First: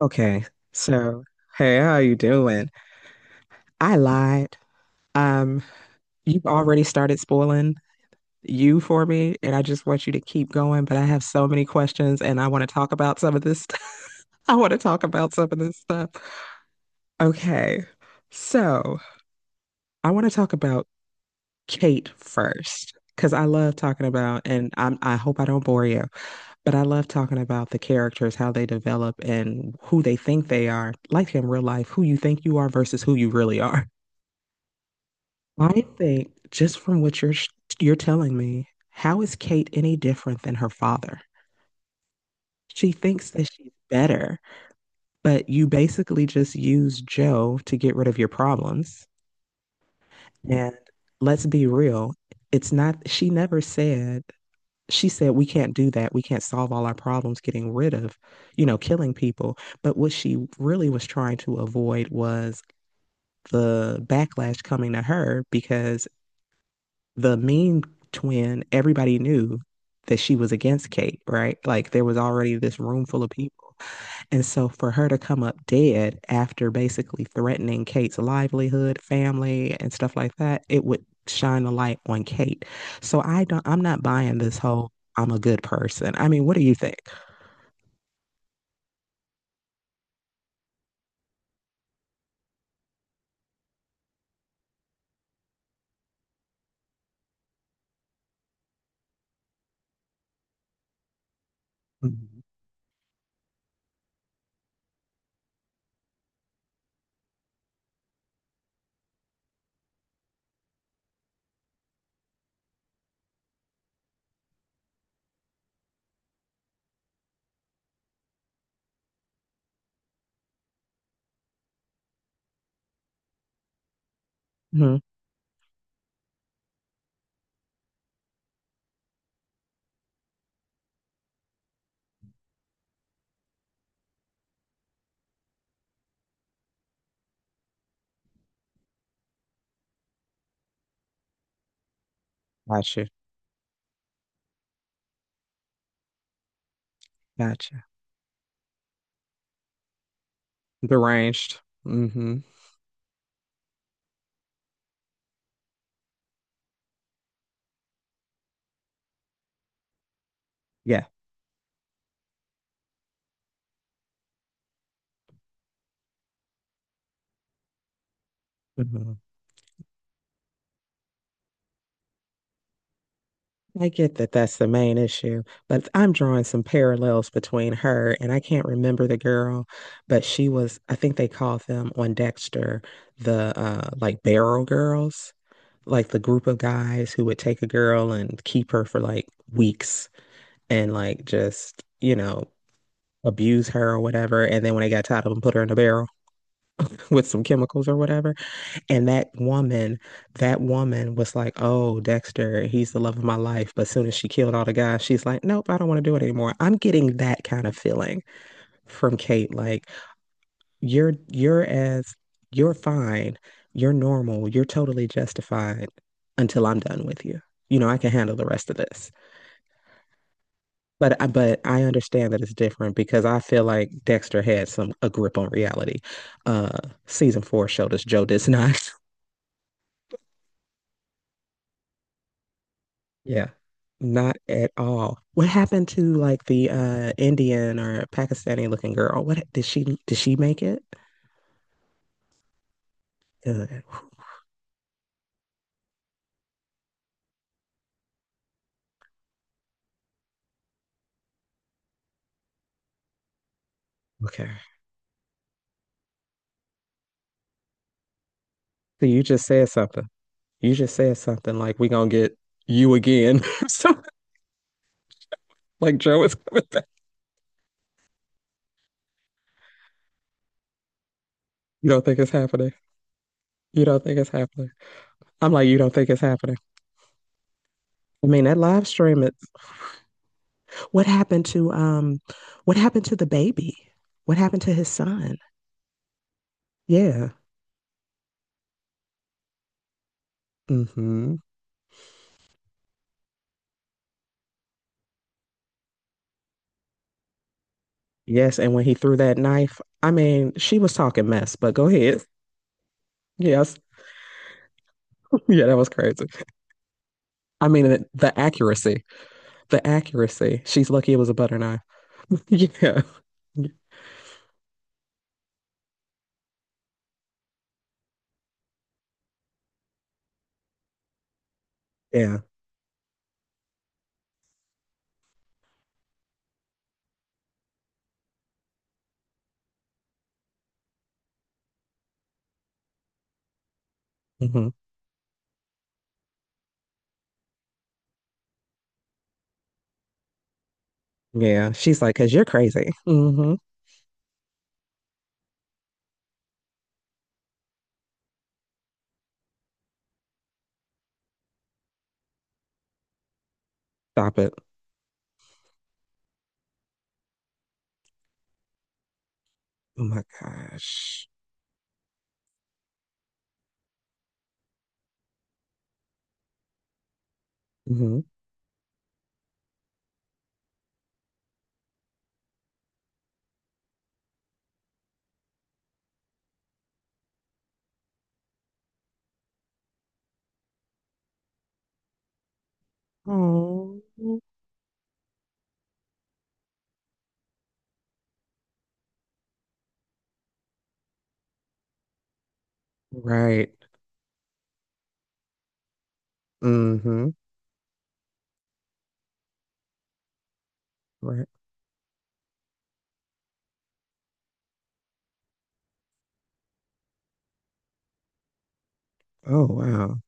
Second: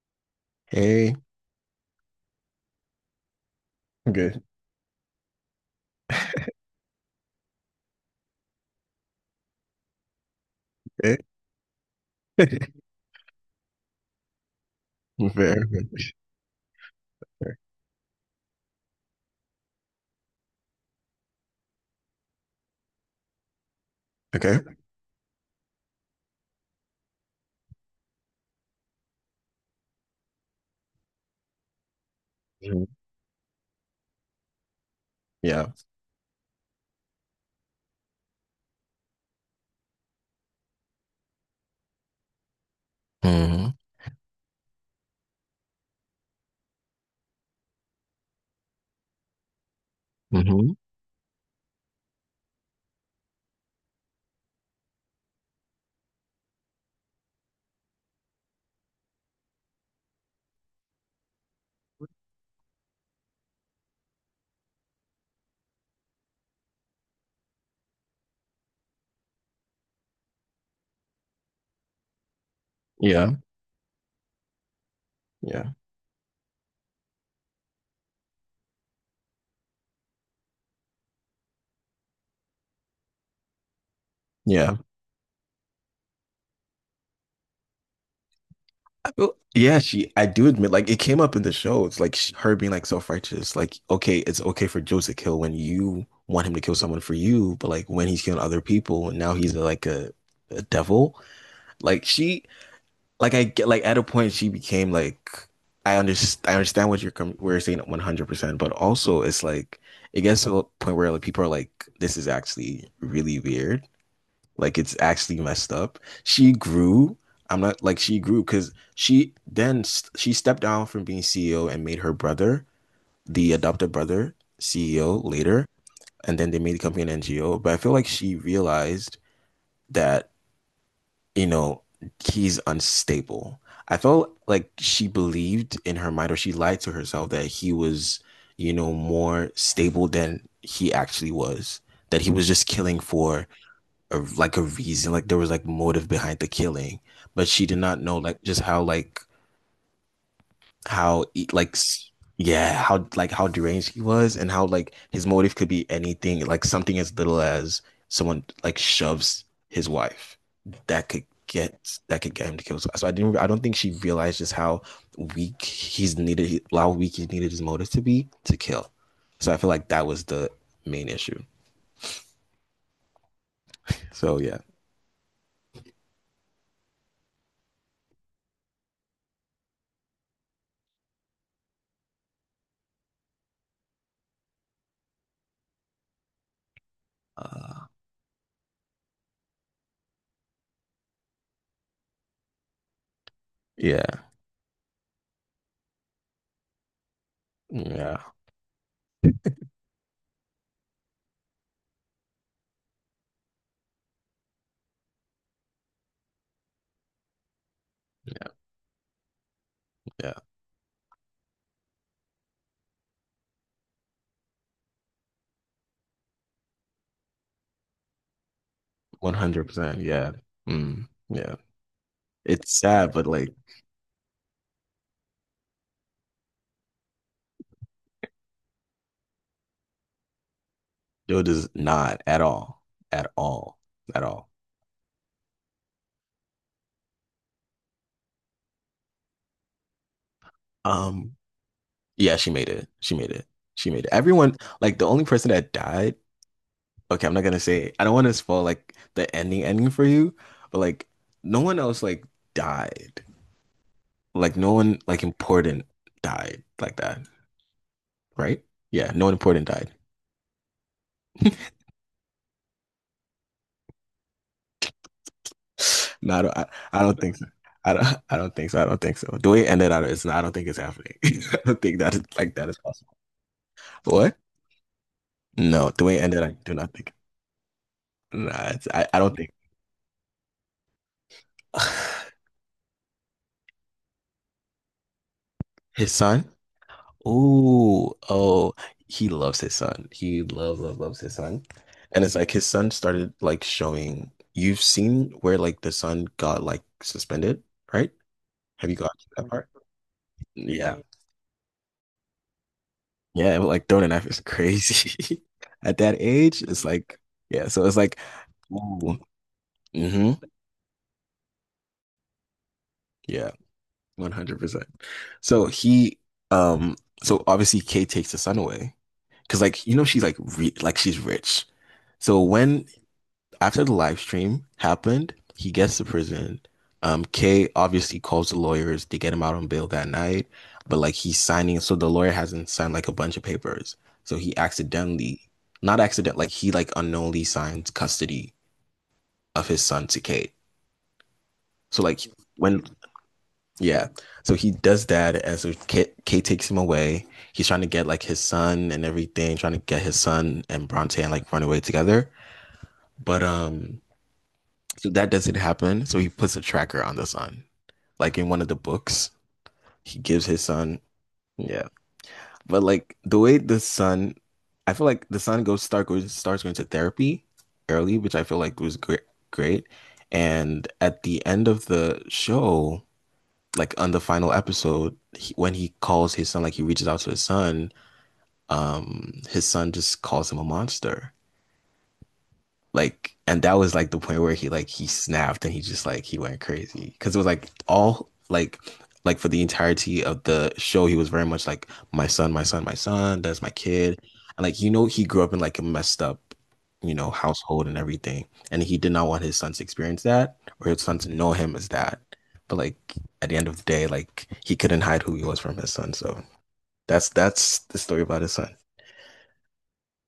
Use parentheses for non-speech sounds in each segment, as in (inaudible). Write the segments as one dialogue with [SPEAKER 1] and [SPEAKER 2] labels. [SPEAKER 1] Okay,
[SPEAKER 2] Hey,
[SPEAKER 1] so hey, how you doing? I
[SPEAKER 2] good.
[SPEAKER 1] lied. Um, you've already started spoiling you for me, and I just want you to keep going, but I
[SPEAKER 2] Hey.
[SPEAKER 1] have so many questions and I want to
[SPEAKER 2] (laughs)
[SPEAKER 1] talk about some of this stuff. (laughs) I want to talk about some of
[SPEAKER 2] Fair,
[SPEAKER 1] this stuff.
[SPEAKER 2] fair.
[SPEAKER 1] Okay, so I want to talk about Kate first, because I love talking about,
[SPEAKER 2] Okay.
[SPEAKER 1] and I hope I don't bore you, but I love talking about the characters, how they develop and who they think they are, like in real life, who you think you are
[SPEAKER 2] Mhm.
[SPEAKER 1] versus who you really are.
[SPEAKER 2] Yeah.
[SPEAKER 1] I think just from you're telling me, how is Kate any different than her father? She thinks that she's
[SPEAKER 2] Hmm.
[SPEAKER 1] better, but you basically just use Joe to get rid of your problems.
[SPEAKER 2] Hmm.
[SPEAKER 1] And let's be real, it's not, she never said, she said, we can't do that. We can't solve all our problems getting rid of, killing people. But what she really was trying to avoid was the backlash coming to her because the mean twin, everybody knew that she was against Kate, right? Like there was already this room full of
[SPEAKER 2] Yeah.
[SPEAKER 1] people. And so for her to come up
[SPEAKER 2] Yeah.
[SPEAKER 1] dead after basically threatening Kate's livelihood, family, and stuff like that, it would shine a light on Kate. So I'm not buying this
[SPEAKER 2] Yeah.
[SPEAKER 1] whole I'm a good person. I mean, what do you think?
[SPEAKER 2] Yeah, I do admit, like, it came up in the show. It's like her being like self-righteous. Like, okay, it's okay for Joe to kill when you want him to kill someone for you, but like when he's killing other people and now he's like a devil. Like,
[SPEAKER 1] Mm-hmm.
[SPEAKER 2] she, like I get like at a point she became like I understand what where you're saying 100%, but also it's like it gets to a point where like people are like this is actually really weird. Like it's actually messed up. She grew. I'm not like she grew cuz she she stepped down from being CEO and made her brother, the adopted brother, CEO later, and then they made the company an NGO. But I feel like she realized that, you know, he's unstable. I felt like she believed in her mind, or she lied to herself that he was, you know, more stable than he actually was. That he was just killing
[SPEAKER 1] Gotcha.
[SPEAKER 2] for like a reason, like there was like motive behind the killing, but she did
[SPEAKER 1] Gotcha.
[SPEAKER 2] not know like just how how e-
[SPEAKER 1] Deranged.
[SPEAKER 2] like
[SPEAKER 1] Hmm.
[SPEAKER 2] yeah, how like how deranged he was, and how like his motive could be anything, like something as little as someone shoves his wife,
[SPEAKER 1] Yeah.
[SPEAKER 2] that could get him to kill. So I didn't I don't think she realized just how weak he's needed how weak he needed his motive to be to kill.
[SPEAKER 1] Mhm.
[SPEAKER 2] So I feel like that was the main issue,
[SPEAKER 1] I get that
[SPEAKER 2] so
[SPEAKER 1] that's
[SPEAKER 2] yeah.
[SPEAKER 1] the main issue, but I'm drawing some parallels between her and I can't remember the girl, but she was, I think they called them on Dexter the like barrel girls, like the group of guys who would take a
[SPEAKER 2] uh
[SPEAKER 1] girl and keep her for like weeks and like just, you know, abuse her or
[SPEAKER 2] yeah,
[SPEAKER 1] whatever. And then when they got tired of them, put her in a barrel (laughs) with some chemicals or
[SPEAKER 2] yeah,
[SPEAKER 1] whatever. And that woman was like, "Oh, Dexter, he's the love of my life." But as soon as she killed all the guys, she's like, "Nope, I don't want to do it anymore." I'm getting that kind of feeling from Kate. Like
[SPEAKER 2] yeah,
[SPEAKER 1] you're as you're fine, you're normal, you're totally justified until I'm done with you. You know, I can handle the rest of this.
[SPEAKER 2] 100%, yeah.
[SPEAKER 1] But I,
[SPEAKER 2] Yeah,
[SPEAKER 1] but I understand that it's
[SPEAKER 2] it's
[SPEAKER 1] different
[SPEAKER 2] sad
[SPEAKER 1] because
[SPEAKER 2] but
[SPEAKER 1] I
[SPEAKER 2] like
[SPEAKER 1] feel like Dexter had some a grip on reality. Uh, Season four showed us Joe does not. (laughs)
[SPEAKER 2] dude does not at all, at
[SPEAKER 1] Yeah,
[SPEAKER 2] all, at
[SPEAKER 1] not
[SPEAKER 2] all.
[SPEAKER 1] at all. What happened to like the Indian or Pakistani looking girl? What did she make it?
[SPEAKER 2] Um, yeah, she made it. She made it.
[SPEAKER 1] Good.
[SPEAKER 2] She made it. Everyone, like the only person that died. Okay, I'm not gonna say. I don't want to spoil like the ending ending for you, but like no one else like died.
[SPEAKER 1] Okay.
[SPEAKER 2] Like no one like important died like that, right?
[SPEAKER 1] So
[SPEAKER 2] Yeah,
[SPEAKER 1] you
[SPEAKER 2] no one
[SPEAKER 1] just
[SPEAKER 2] important
[SPEAKER 1] said
[SPEAKER 2] died.
[SPEAKER 1] something. You just said something like we gonna get you again. (laughs) So like
[SPEAKER 2] (sighs)
[SPEAKER 1] Joe is
[SPEAKER 2] No, I don't,
[SPEAKER 1] coming
[SPEAKER 2] I,
[SPEAKER 1] back. (laughs)
[SPEAKER 2] I don't think so. I don't, (laughs) I don't think so. I don't think so. The way it ended, I don't think it's happening. (laughs) I don't
[SPEAKER 1] You
[SPEAKER 2] think
[SPEAKER 1] don't
[SPEAKER 2] that
[SPEAKER 1] think
[SPEAKER 2] is
[SPEAKER 1] it's
[SPEAKER 2] like that
[SPEAKER 1] happening.
[SPEAKER 2] is possible.
[SPEAKER 1] You don't
[SPEAKER 2] But
[SPEAKER 1] think it's
[SPEAKER 2] what?
[SPEAKER 1] happening. I'm like, you
[SPEAKER 2] No,
[SPEAKER 1] don't
[SPEAKER 2] the
[SPEAKER 1] think
[SPEAKER 2] way
[SPEAKER 1] it's
[SPEAKER 2] it ended, I
[SPEAKER 1] happening.
[SPEAKER 2] do not think.
[SPEAKER 1] I mean, that
[SPEAKER 2] Nah,
[SPEAKER 1] live
[SPEAKER 2] it's, I
[SPEAKER 1] stream,
[SPEAKER 2] don't think
[SPEAKER 1] what happened to um
[SPEAKER 2] (sighs)
[SPEAKER 1] what happened to the baby? What happened to his son?
[SPEAKER 2] His son.
[SPEAKER 1] Yeah.
[SPEAKER 2] Ooh, oh, he loves his son. He loves
[SPEAKER 1] Mm-hmm.
[SPEAKER 2] his son. And it's like his son started like showing. You've seen where like the son got like suspended, right?
[SPEAKER 1] Yes, and when
[SPEAKER 2] Have
[SPEAKER 1] he
[SPEAKER 2] you got
[SPEAKER 1] threw that
[SPEAKER 2] that part?
[SPEAKER 1] knife, I mean, she was
[SPEAKER 2] Yeah.
[SPEAKER 1] talking mess, but go ahead.
[SPEAKER 2] Yeah, but
[SPEAKER 1] Yes.
[SPEAKER 2] like
[SPEAKER 1] (laughs)
[SPEAKER 2] throwing a knife is crazy.
[SPEAKER 1] Yeah, that
[SPEAKER 2] (laughs)
[SPEAKER 1] was
[SPEAKER 2] At that
[SPEAKER 1] crazy.
[SPEAKER 2] age, it's like,
[SPEAKER 1] I
[SPEAKER 2] yeah, so
[SPEAKER 1] mean,
[SPEAKER 2] it's like,
[SPEAKER 1] the accuracy,
[SPEAKER 2] ooh.
[SPEAKER 1] the
[SPEAKER 2] Hmm,
[SPEAKER 1] accuracy. She's lucky it was a butter knife. (laughs) Yeah.
[SPEAKER 2] yeah, 100%. So he um so obviously Kay takes the son away because, like, you know, she's like re like she's rich.
[SPEAKER 1] Yeah.
[SPEAKER 2] So when after the live stream happened, he gets to prison. Kay obviously calls the lawyers to get him out on bail that night, but like he's signing, so the lawyer hasn't signed like a bunch of papers. So he
[SPEAKER 1] Hmm.
[SPEAKER 2] accidentally, not accident, like he like unknowingly signed custody of his son to Kate.
[SPEAKER 1] Yeah. She's
[SPEAKER 2] So
[SPEAKER 1] like,
[SPEAKER 2] like
[SPEAKER 1] because you're
[SPEAKER 2] when
[SPEAKER 1] crazy. Hmm.
[SPEAKER 2] yeah, so he does that, and so Kate takes him away. He's trying to get like his son and everything, trying to get his son and Bronte and like run away together. But
[SPEAKER 1] Stop it.
[SPEAKER 2] So that doesn't happen. So he puts a tracker on the son. Like in one of the books,
[SPEAKER 1] Oh
[SPEAKER 2] he
[SPEAKER 1] my
[SPEAKER 2] gives his son.
[SPEAKER 1] gosh.
[SPEAKER 2] Yeah. But like the way the son, I feel like the son goes start goes starts going to therapy early,
[SPEAKER 1] Hmm.
[SPEAKER 2] which I feel like was great. And at the end of the show, like on the final episode, when he calls his son, like he reaches out to his son just calls him a monster. Like, and that was
[SPEAKER 1] Oh.
[SPEAKER 2] like the point where he snapped, and he just like he went crazy because it was like all like for the entirety of the show, he was very much like, my son, my son, my son. That's my
[SPEAKER 1] Right.
[SPEAKER 2] kid, and like, you know, he grew up in like a messed up, you
[SPEAKER 1] Hmm.
[SPEAKER 2] know, household and everything, and he did not want his son to experience that, or his son to
[SPEAKER 1] Right.
[SPEAKER 2] know him as that. But like at the end of the day, like he couldn't hide who he was from his son. So that's the story about his son.
[SPEAKER 1] Oh, wow.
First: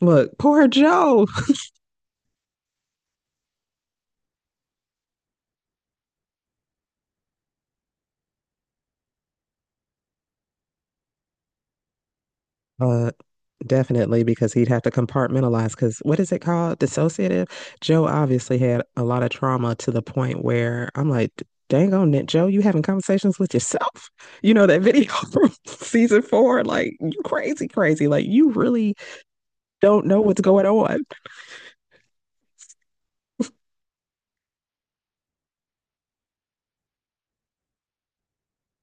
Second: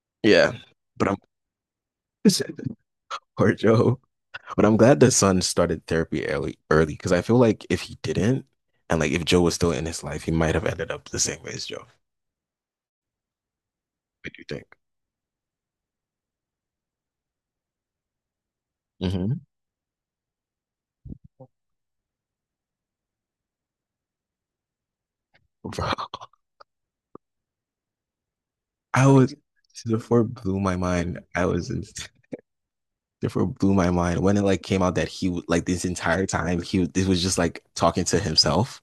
[SPEAKER 1] Look,
[SPEAKER 2] Yeah,
[SPEAKER 1] poor
[SPEAKER 2] but I'm
[SPEAKER 1] Joe.
[SPEAKER 2] (laughs) poor Joe. But I'm glad the son started therapy early, because I feel like if he didn't, and like if Joe was still in his life, he might have ended up the same way as Joe.
[SPEAKER 1] (laughs) Uh, Definitely,
[SPEAKER 2] What do you
[SPEAKER 1] because
[SPEAKER 2] think?
[SPEAKER 1] he'd have to compartmentalize. Because what is it called? Dissociative. Joe obviously had a lot of
[SPEAKER 2] Hmm.
[SPEAKER 1] trauma to the point where I'm like, dang on it, Joe, you having conversations with yourself? (laughs) You know, that video (laughs) from
[SPEAKER 2] Bro,
[SPEAKER 1] season four, like, you crazy, crazy. Like, you really
[SPEAKER 2] I was
[SPEAKER 1] don't know
[SPEAKER 2] therefore
[SPEAKER 1] what's
[SPEAKER 2] blew
[SPEAKER 1] going
[SPEAKER 2] my
[SPEAKER 1] on.
[SPEAKER 2] mind. I was in, therefore blew my mind when it like came out that he would like this entire time this was just like talking to himself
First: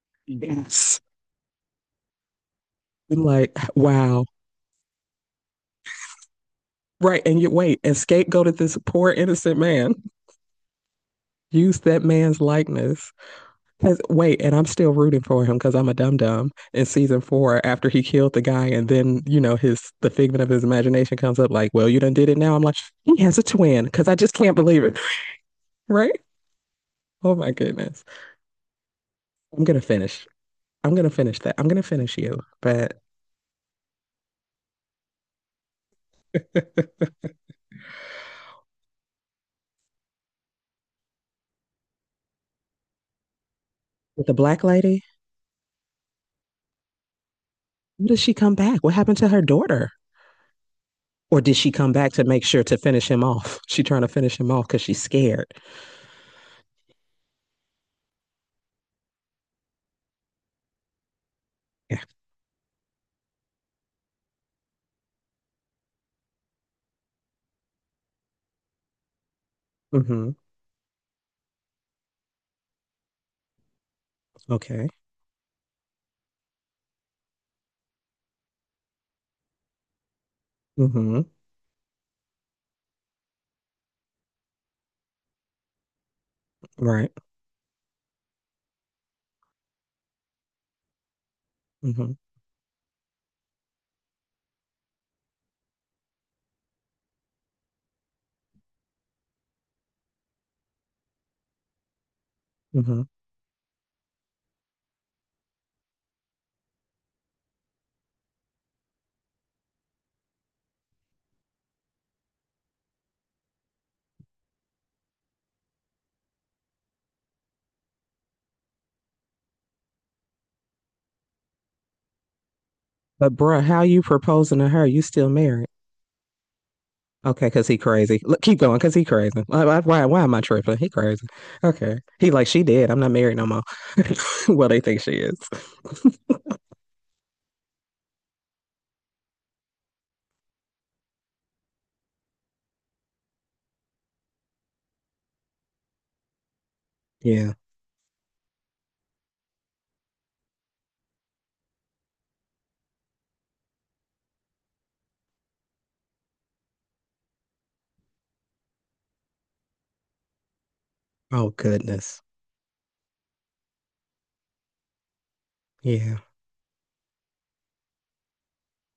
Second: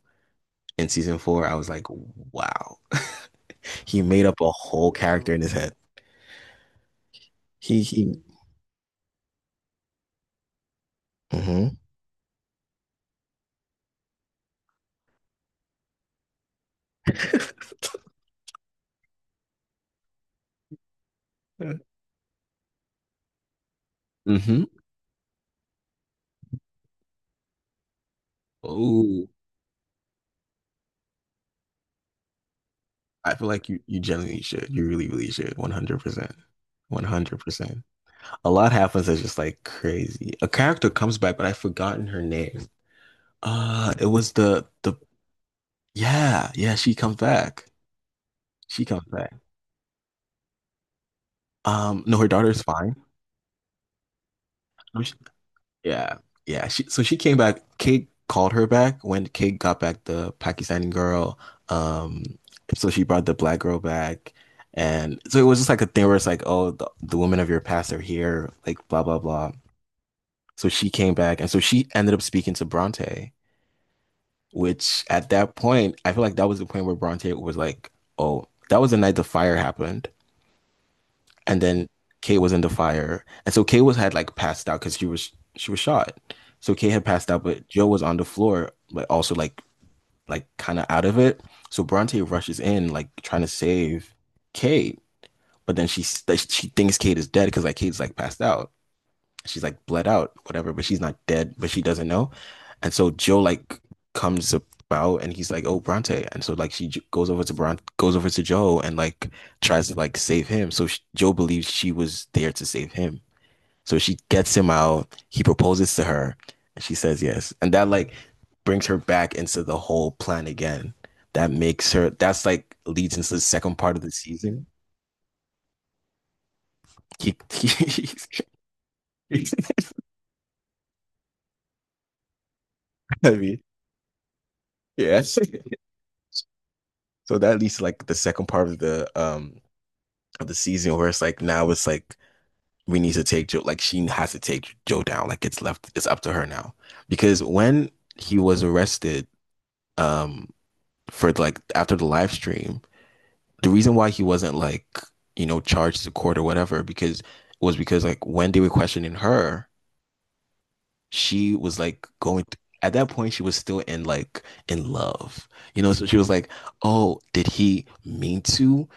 [SPEAKER 2] in
[SPEAKER 1] Yes.
[SPEAKER 2] season 4. I was like, wow.
[SPEAKER 1] And like,
[SPEAKER 2] (laughs) He
[SPEAKER 1] wow.
[SPEAKER 2] made up a whole character in his head.
[SPEAKER 1] Right. And you wait,
[SPEAKER 2] He
[SPEAKER 1] and
[SPEAKER 2] he.
[SPEAKER 1] scapegoated this poor innocent man,
[SPEAKER 2] Mm-hmm. (laughs)
[SPEAKER 1] used that man's likeness 'Cause- wait, and I'm still rooting for him because I'm a dum dum in season four after he killed the guy, and then you know his the figment of his imagination comes up like, well, you done did it now. I'm like, he has a twin because I just can't believe it, (laughs) right? Oh my goodness,
[SPEAKER 2] Mm-hmm.
[SPEAKER 1] I'm gonna finish. I'm gonna finish that. I'm gonna finish you. But
[SPEAKER 2] I feel like you genuinely should. You really, really should. 100%. 100%. A lot happens that's just like crazy. A character comes back, but I've forgotten her name. It
[SPEAKER 1] with
[SPEAKER 2] was
[SPEAKER 1] the black
[SPEAKER 2] the
[SPEAKER 1] lady,
[SPEAKER 2] yeah, yeah, she comes back.
[SPEAKER 1] when does she come back?
[SPEAKER 2] She
[SPEAKER 1] What
[SPEAKER 2] comes
[SPEAKER 1] happened to
[SPEAKER 2] back.
[SPEAKER 1] her daughter? Or did she come back
[SPEAKER 2] No,
[SPEAKER 1] to
[SPEAKER 2] her
[SPEAKER 1] make
[SPEAKER 2] daughter's
[SPEAKER 1] sure to
[SPEAKER 2] fine.
[SPEAKER 1] finish him off? (laughs) She trying to finish him off because she's
[SPEAKER 2] Um, she-
[SPEAKER 1] scared.
[SPEAKER 2] yeah. Yeah, she so she came back. Kate called her back when Kate got back the Pakistani girl.
[SPEAKER 1] Yeah.
[SPEAKER 2] Um, so she brought the black girl back. And so it was just like a thing where it's like, oh, the women of your past are here, like blah blah blah.
[SPEAKER 1] Mm-hmm.
[SPEAKER 2] So she came back, and so she ended up speaking to Bronte,
[SPEAKER 1] Okay.
[SPEAKER 2] which at that point, I feel like that was the point where Bronte was like, "Oh, that was the night the fire happened,"
[SPEAKER 1] Mm-hmm.
[SPEAKER 2] and then Kate was in the fire, and so Kate was had like passed out because she was shot, so Kate had
[SPEAKER 1] Right.
[SPEAKER 2] passed out, but Joe was on the floor, but also like kind of out of it. So
[SPEAKER 1] Mm-hmm.
[SPEAKER 2] Bronte rushes in, like trying to save Kate, but then she thinks Kate is dead because like Kate's like passed out. She's like bled out, whatever, but she's not dead, but she doesn't know. And
[SPEAKER 1] Mm-hmm.
[SPEAKER 2] so Joe like comes about, and he's like, "Oh, Bronte." And so like goes over to Bron goes over to Joe and like tries to like save him. So sh Joe believes she was there to save him. So she gets him out. He proposes to her, and she says yes. And that like brings her back into the whole plan again. That makes her. That's like leads into
[SPEAKER 1] But
[SPEAKER 2] the
[SPEAKER 1] bruh,
[SPEAKER 2] second
[SPEAKER 1] how
[SPEAKER 2] part of
[SPEAKER 1] you
[SPEAKER 2] the
[SPEAKER 1] proposing
[SPEAKER 2] season.
[SPEAKER 1] to her? You still married?
[SPEAKER 2] He,
[SPEAKER 1] Okay,
[SPEAKER 2] (laughs)
[SPEAKER 1] because he
[SPEAKER 2] he,
[SPEAKER 1] crazy. Look, keep going, because he crazy. Why am I tripping? He crazy. Okay. He like, she dead. I'm not
[SPEAKER 2] I
[SPEAKER 1] married no
[SPEAKER 2] mean,
[SPEAKER 1] more. (laughs) Well, they think she
[SPEAKER 2] yes.
[SPEAKER 1] is.
[SPEAKER 2] (laughs)
[SPEAKER 1] (laughs)
[SPEAKER 2] So that leads to like the second part of the season where it's like now it's like we need to take Joe, like she has to take Joe down. Like it's up to her now. Because
[SPEAKER 1] Yeah.
[SPEAKER 2] when he was arrested um for like after the live stream, the reason why he wasn't, like, you know, charged to court or whatever, because was because like when they were questioning her,
[SPEAKER 1] Oh,
[SPEAKER 2] she was like
[SPEAKER 1] goodness.
[SPEAKER 2] at that point she was still in like in love. You know, so
[SPEAKER 1] Yeah.
[SPEAKER 2] she was like, oh, did he mean to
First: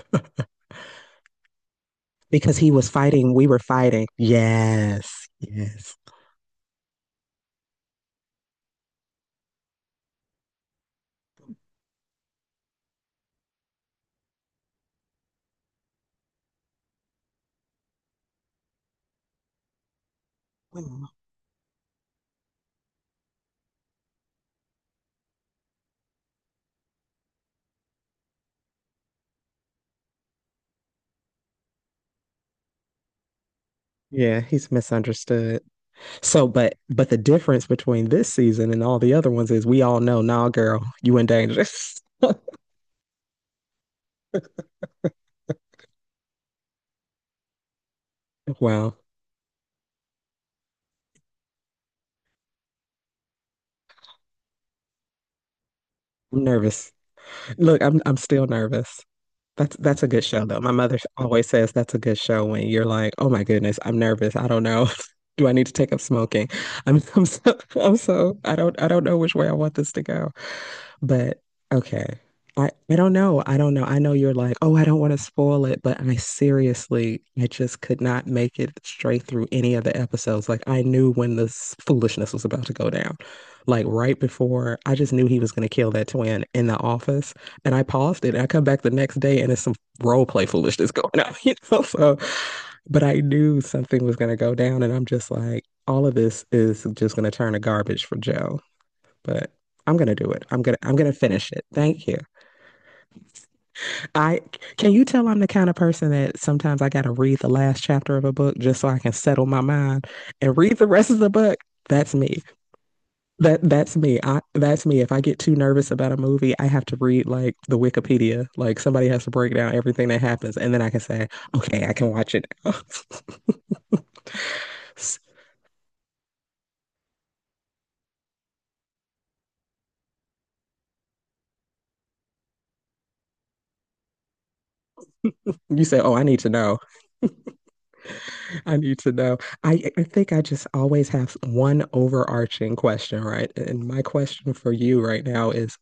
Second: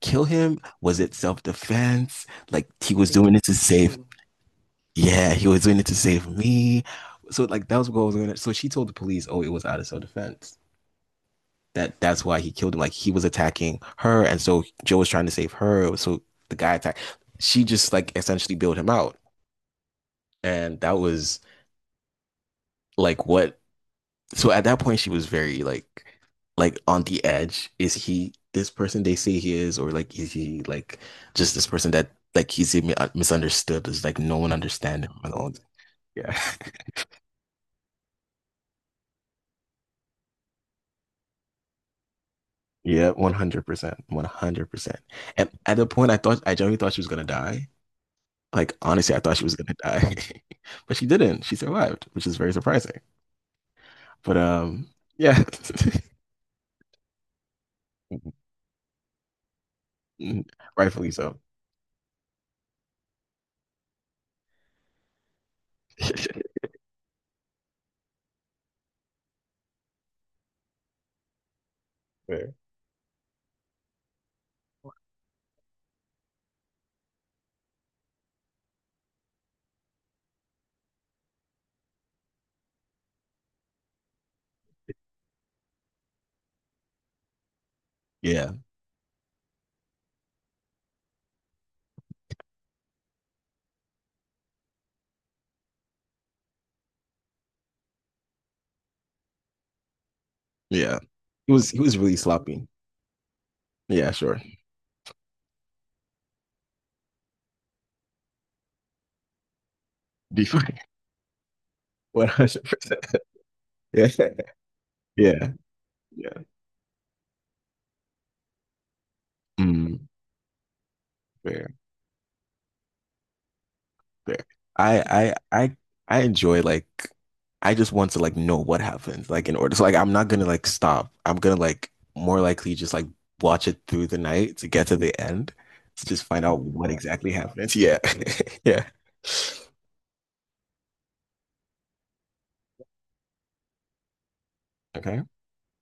[SPEAKER 2] kill him? Was it self-defense?
[SPEAKER 1] Because
[SPEAKER 2] Like
[SPEAKER 1] he was
[SPEAKER 2] he was
[SPEAKER 1] fighting,
[SPEAKER 2] doing it
[SPEAKER 1] we
[SPEAKER 2] to
[SPEAKER 1] were
[SPEAKER 2] save.
[SPEAKER 1] fighting. Yes.
[SPEAKER 2] Yeah, he was doing it
[SPEAKER 1] Yes.
[SPEAKER 2] to save me. So like that was what was going on. So she told the police, oh, it was out of self-defense. That's why he killed him. Like he was attacking her, and so Joe was trying to save her. So the guy attacked. She just like essentially bailed him out, and that was like what. So at that point, she was very like on the edge. Is he this person they say he is, or like is he like just this person that like misunderstood? Is like no
[SPEAKER 1] Yeah,
[SPEAKER 2] one
[SPEAKER 1] he's
[SPEAKER 2] understand him and all that.
[SPEAKER 1] misunderstood.
[SPEAKER 2] Yeah,
[SPEAKER 1] So, but the difference between this season and all the other ones is we all know, nah, girl, you in danger.
[SPEAKER 2] (laughs) yeah, 100%, 100%. And at the point, I genuinely thought she was gonna die.
[SPEAKER 1] (laughs)
[SPEAKER 2] Like
[SPEAKER 1] Wow.
[SPEAKER 2] honestly, I thought she was gonna die, (laughs) but she didn't. She survived, which is very surprising. But yeah,
[SPEAKER 1] I'm nervous. Look, I'm still nervous. That's a good show though. My
[SPEAKER 2] (laughs)
[SPEAKER 1] mother
[SPEAKER 2] rightfully so.
[SPEAKER 1] always says that's a good show when you're like, "Oh my goodness, I'm nervous. I don't know. (laughs) Do I need to take up smoking?" I'm so I don't know which way I want this to go. But okay.
[SPEAKER 2] Fair.
[SPEAKER 1] I don't know. I don't know. I know you're like, oh, I don't want to spoil it, but I seriously, I just could not make it straight through any of the episodes. Like I knew when this foolishness was about to go down. Like right before, I just knew he was going to kill that twin in the office, and I paused it. And I
[SPEAKER 2] Yeah,
[SPEAKER 1] come back the next day, and it's some role play foolishness going on, (laughs) you know. So, but I knew something was going to go down, and I'm just like, all of this is just going to turn to garbage for Joe but I'm gonna do it. I'm gonna I'm
[SPEAKER 2] yeah.
[SPEAKER 1] gonna finish it.
[SPEAKER 2] He was
[SPEAKER 1] Thank you.
[SPEAKER 2] really sloppy. Yeah,
[SPEAKER 1] I
[SPEAKER 2] sure.
[SPEAKER 1] can you tell I'm the kind of person that sometimes I gotta read the last chapter of a book just so I can settle my mind and
[SPEAKER 2] Before,
[SPEAKER 1] read the rest of the book.
[SPEAKER 2] (laughs)
[SPEAKER 1] That's
[SPEAKER 2] one
[SPEAKER 1] me.
[SPEAKER 2] hundred percent. (laughs)
[SPEAKER 1] That that's
[SPEAKER 2] Yeah,
[SPEAKER 1] me. I that's me. If I get
[SPEAKER 2] yeah,
[SPEAKER 1] too nervous about a
[SPEAKER 2] yeah.
[SPEAKER 1] movie, I have to read like the Wikipedia. Like somebody has to break down
[SPEAKER 2] Mm,
[SPEAKER 1] everything that happens, and then I can say,
[SPEAKER 2] fair,
[SPEAKER 1] okay, I can watch it now. (laughs)
[SPEAKER 2] fair. I, I, I, I enjoy like. I just want to like know what happens, like in order. So like, I'm not gonna like stop. I'm gonna like more likely just like watch it through the night to get to the end
[SPEAKER 1] You say,
[SPEAKER 2] to
[SPEAKER 1] oh, I
[SPEAKER 2] just
[SPEAKER 1] need
[SPEAKER 2] find
[SPEAKER 1] to
[SPEAKER 2] out
[SPEAKER 1] know.
[SPEAKER 2] what exactly happens. Yeah, (laughs)
[SPEAKER 1] I
[SPEAKER 2] yeah.
[SPEAKER 1] need to know. I think I just always have one overarching question, right? And my question for you
[SPEAKER 2] Okay.
[SPEAKER 1] right now is,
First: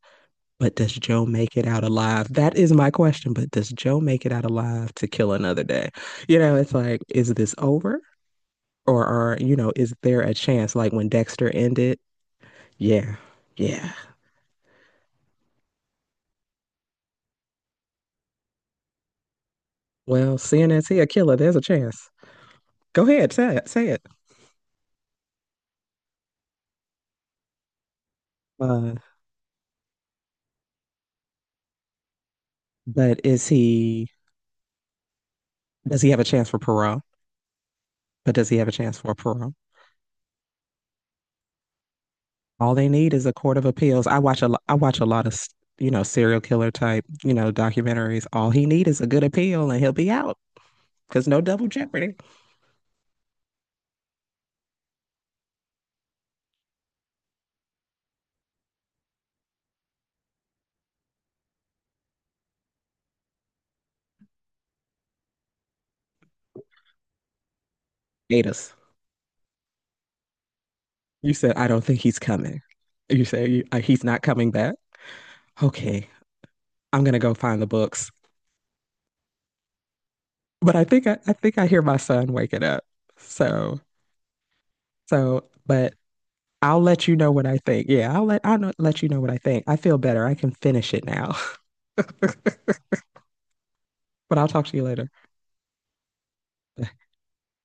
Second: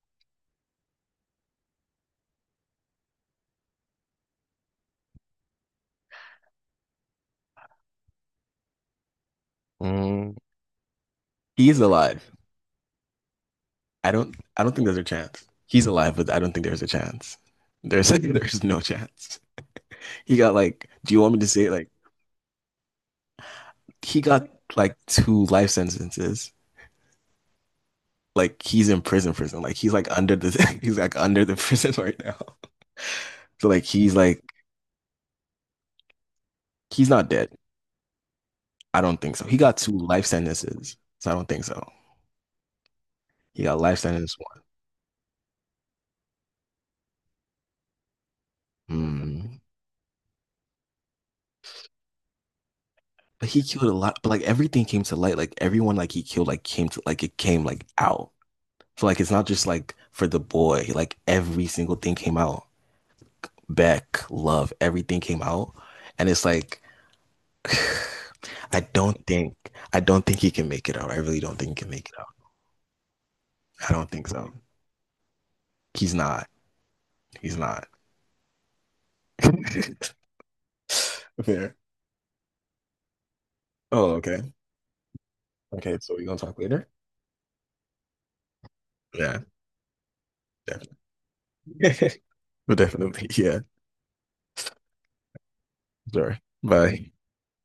[SPEAKER 1] but does Joe make it out alive? That is my question, but does Joe make it out alive to kill another day? You know, it's like, is this over? Or are, you know, is there a
[SPEAKER 2] Mm.
[SPEAKER 1] chance like when Dexter
[SPEAKER 2] He's
[SPEAKER 1] ended?
[SPEAKER 2] alive.
[SPEAKER 1] Yeah, yeah.
[SPEAKER 2] I don't think there's a chance. He's alive, but I don't think there's a chance. There's (laughs) there's no chance. He
[SPEAKER 1] Well,
[SPEAKER 2] got
[SPEAKER 1] seeing as
[SPEAKER 2] like,
[SPEAKER 1] he a
[SPEAKER 2] do you want
[SPEAKER 1] killer,
[SPEAKER 2] me to
[SPEAKER 1] there's a
[SPEAKER 2] say it? Like,
[SPEAKER 1] chance. Go ahead, say it, say it.
[SPEAKER 2] he got like 2 life sentences. Like he's
[SPEAKER 1] Uh,
[SPEAKER 2] in prison, prison. Like he's like under the (laughs) he's like under the (laughs) prison right now.
[SPEAKER 1] but is
[SPEAKER 2] So like
[SPEAKER 1] he, does he have a chance for parole?
[SPEAKER 2] he's not dead.
[SPEAKER 1] But does he have a chance
[SPEAKER 2] I
[SPEAKER 1] for
[SPEAKER 2] don't think so.
[SPEAKER 1] parole?
[SPEAKER 2] He got 2 life sentences. So I don't think so.
[SPEAKER 1] All they need is a court of
[SPEAKER 2] He got life
[SPEAKER 1] appeals.
[SPEAKER 2] sentence one.
[SPEAKER 1] I watch a lot of you know serial killer type you know documentaries. All he need is a good
[SPEAKER 2] Mm.
[SPEAKER 1] appeal and he'll be out because no double jeopardy.
[SPEAKER 2] But he killed a lot. But like everything came to light. Like everyone like he killed like came to like it came like out. So like it's not just like for the boy. Like every single thing came out. Beck, love, everything came out. And it's like (sighs)
[SPEAKER 1] Gatus,
[SPEAKER 2] I don't think I don't think he can make it out. I
[SPEAKER 1] you
[SPEAKER 2] really
[SPEAKER 1] said
[SPEAKER 2] don't
[SPEAKER 1] I
[SPEAKER 2] think
[SPEAKER 1] don't
[SPEAKER 2] he can
[SPEAKER 1] think
[SPEAKER 2] make it
[SPEAKER 1] he's
[SPEAKER 2] out.
[SPEAKER 1] coming. You say you,
[SPEAKER 2] I
[SPEAKER 1] he's
[SPEAKER 2] don't
[SPEAKER 1] not
[SPEAKER 2] think
[SPEAKER 1] coming
[SPEAKER 2] so.
[SPEAKER 1] back. Okay,
[SPEAKER 2] He's not.
[SPEAKER 1] I'm gonna go
[SPEAKER 2] He's
[SPEAKER 1] find the
[SPEAKER 2] not.
[SPEAKER 1] books.
[SPEAKER 2] (laughs)
[SPEAKER 1] But I think I
[SPEAKER 2] Fair.
[SPEAKER 1] hear my son waking up. So
[SPEAKER 2] Oh, okay.
[SPEAKER 1] so but
[SPEAKER 2] Okay, so we're gonna talk
[SPEAKER 1] I'll
[SPEAKER 2] later?
[SPEAKER 1] let you know what I think. Yeah, I'll let you know what I
[SPEAKER 2] Yeah,
[SPEAKER 1] think. I feel better. I can finish it now. (laughs)
[SPEAKER 2] definitely. (laughs) But definitely, yeah.
[SPEAKER 1] But I'll talk to you later.
[SPEAKER 2] Sorry. Bye.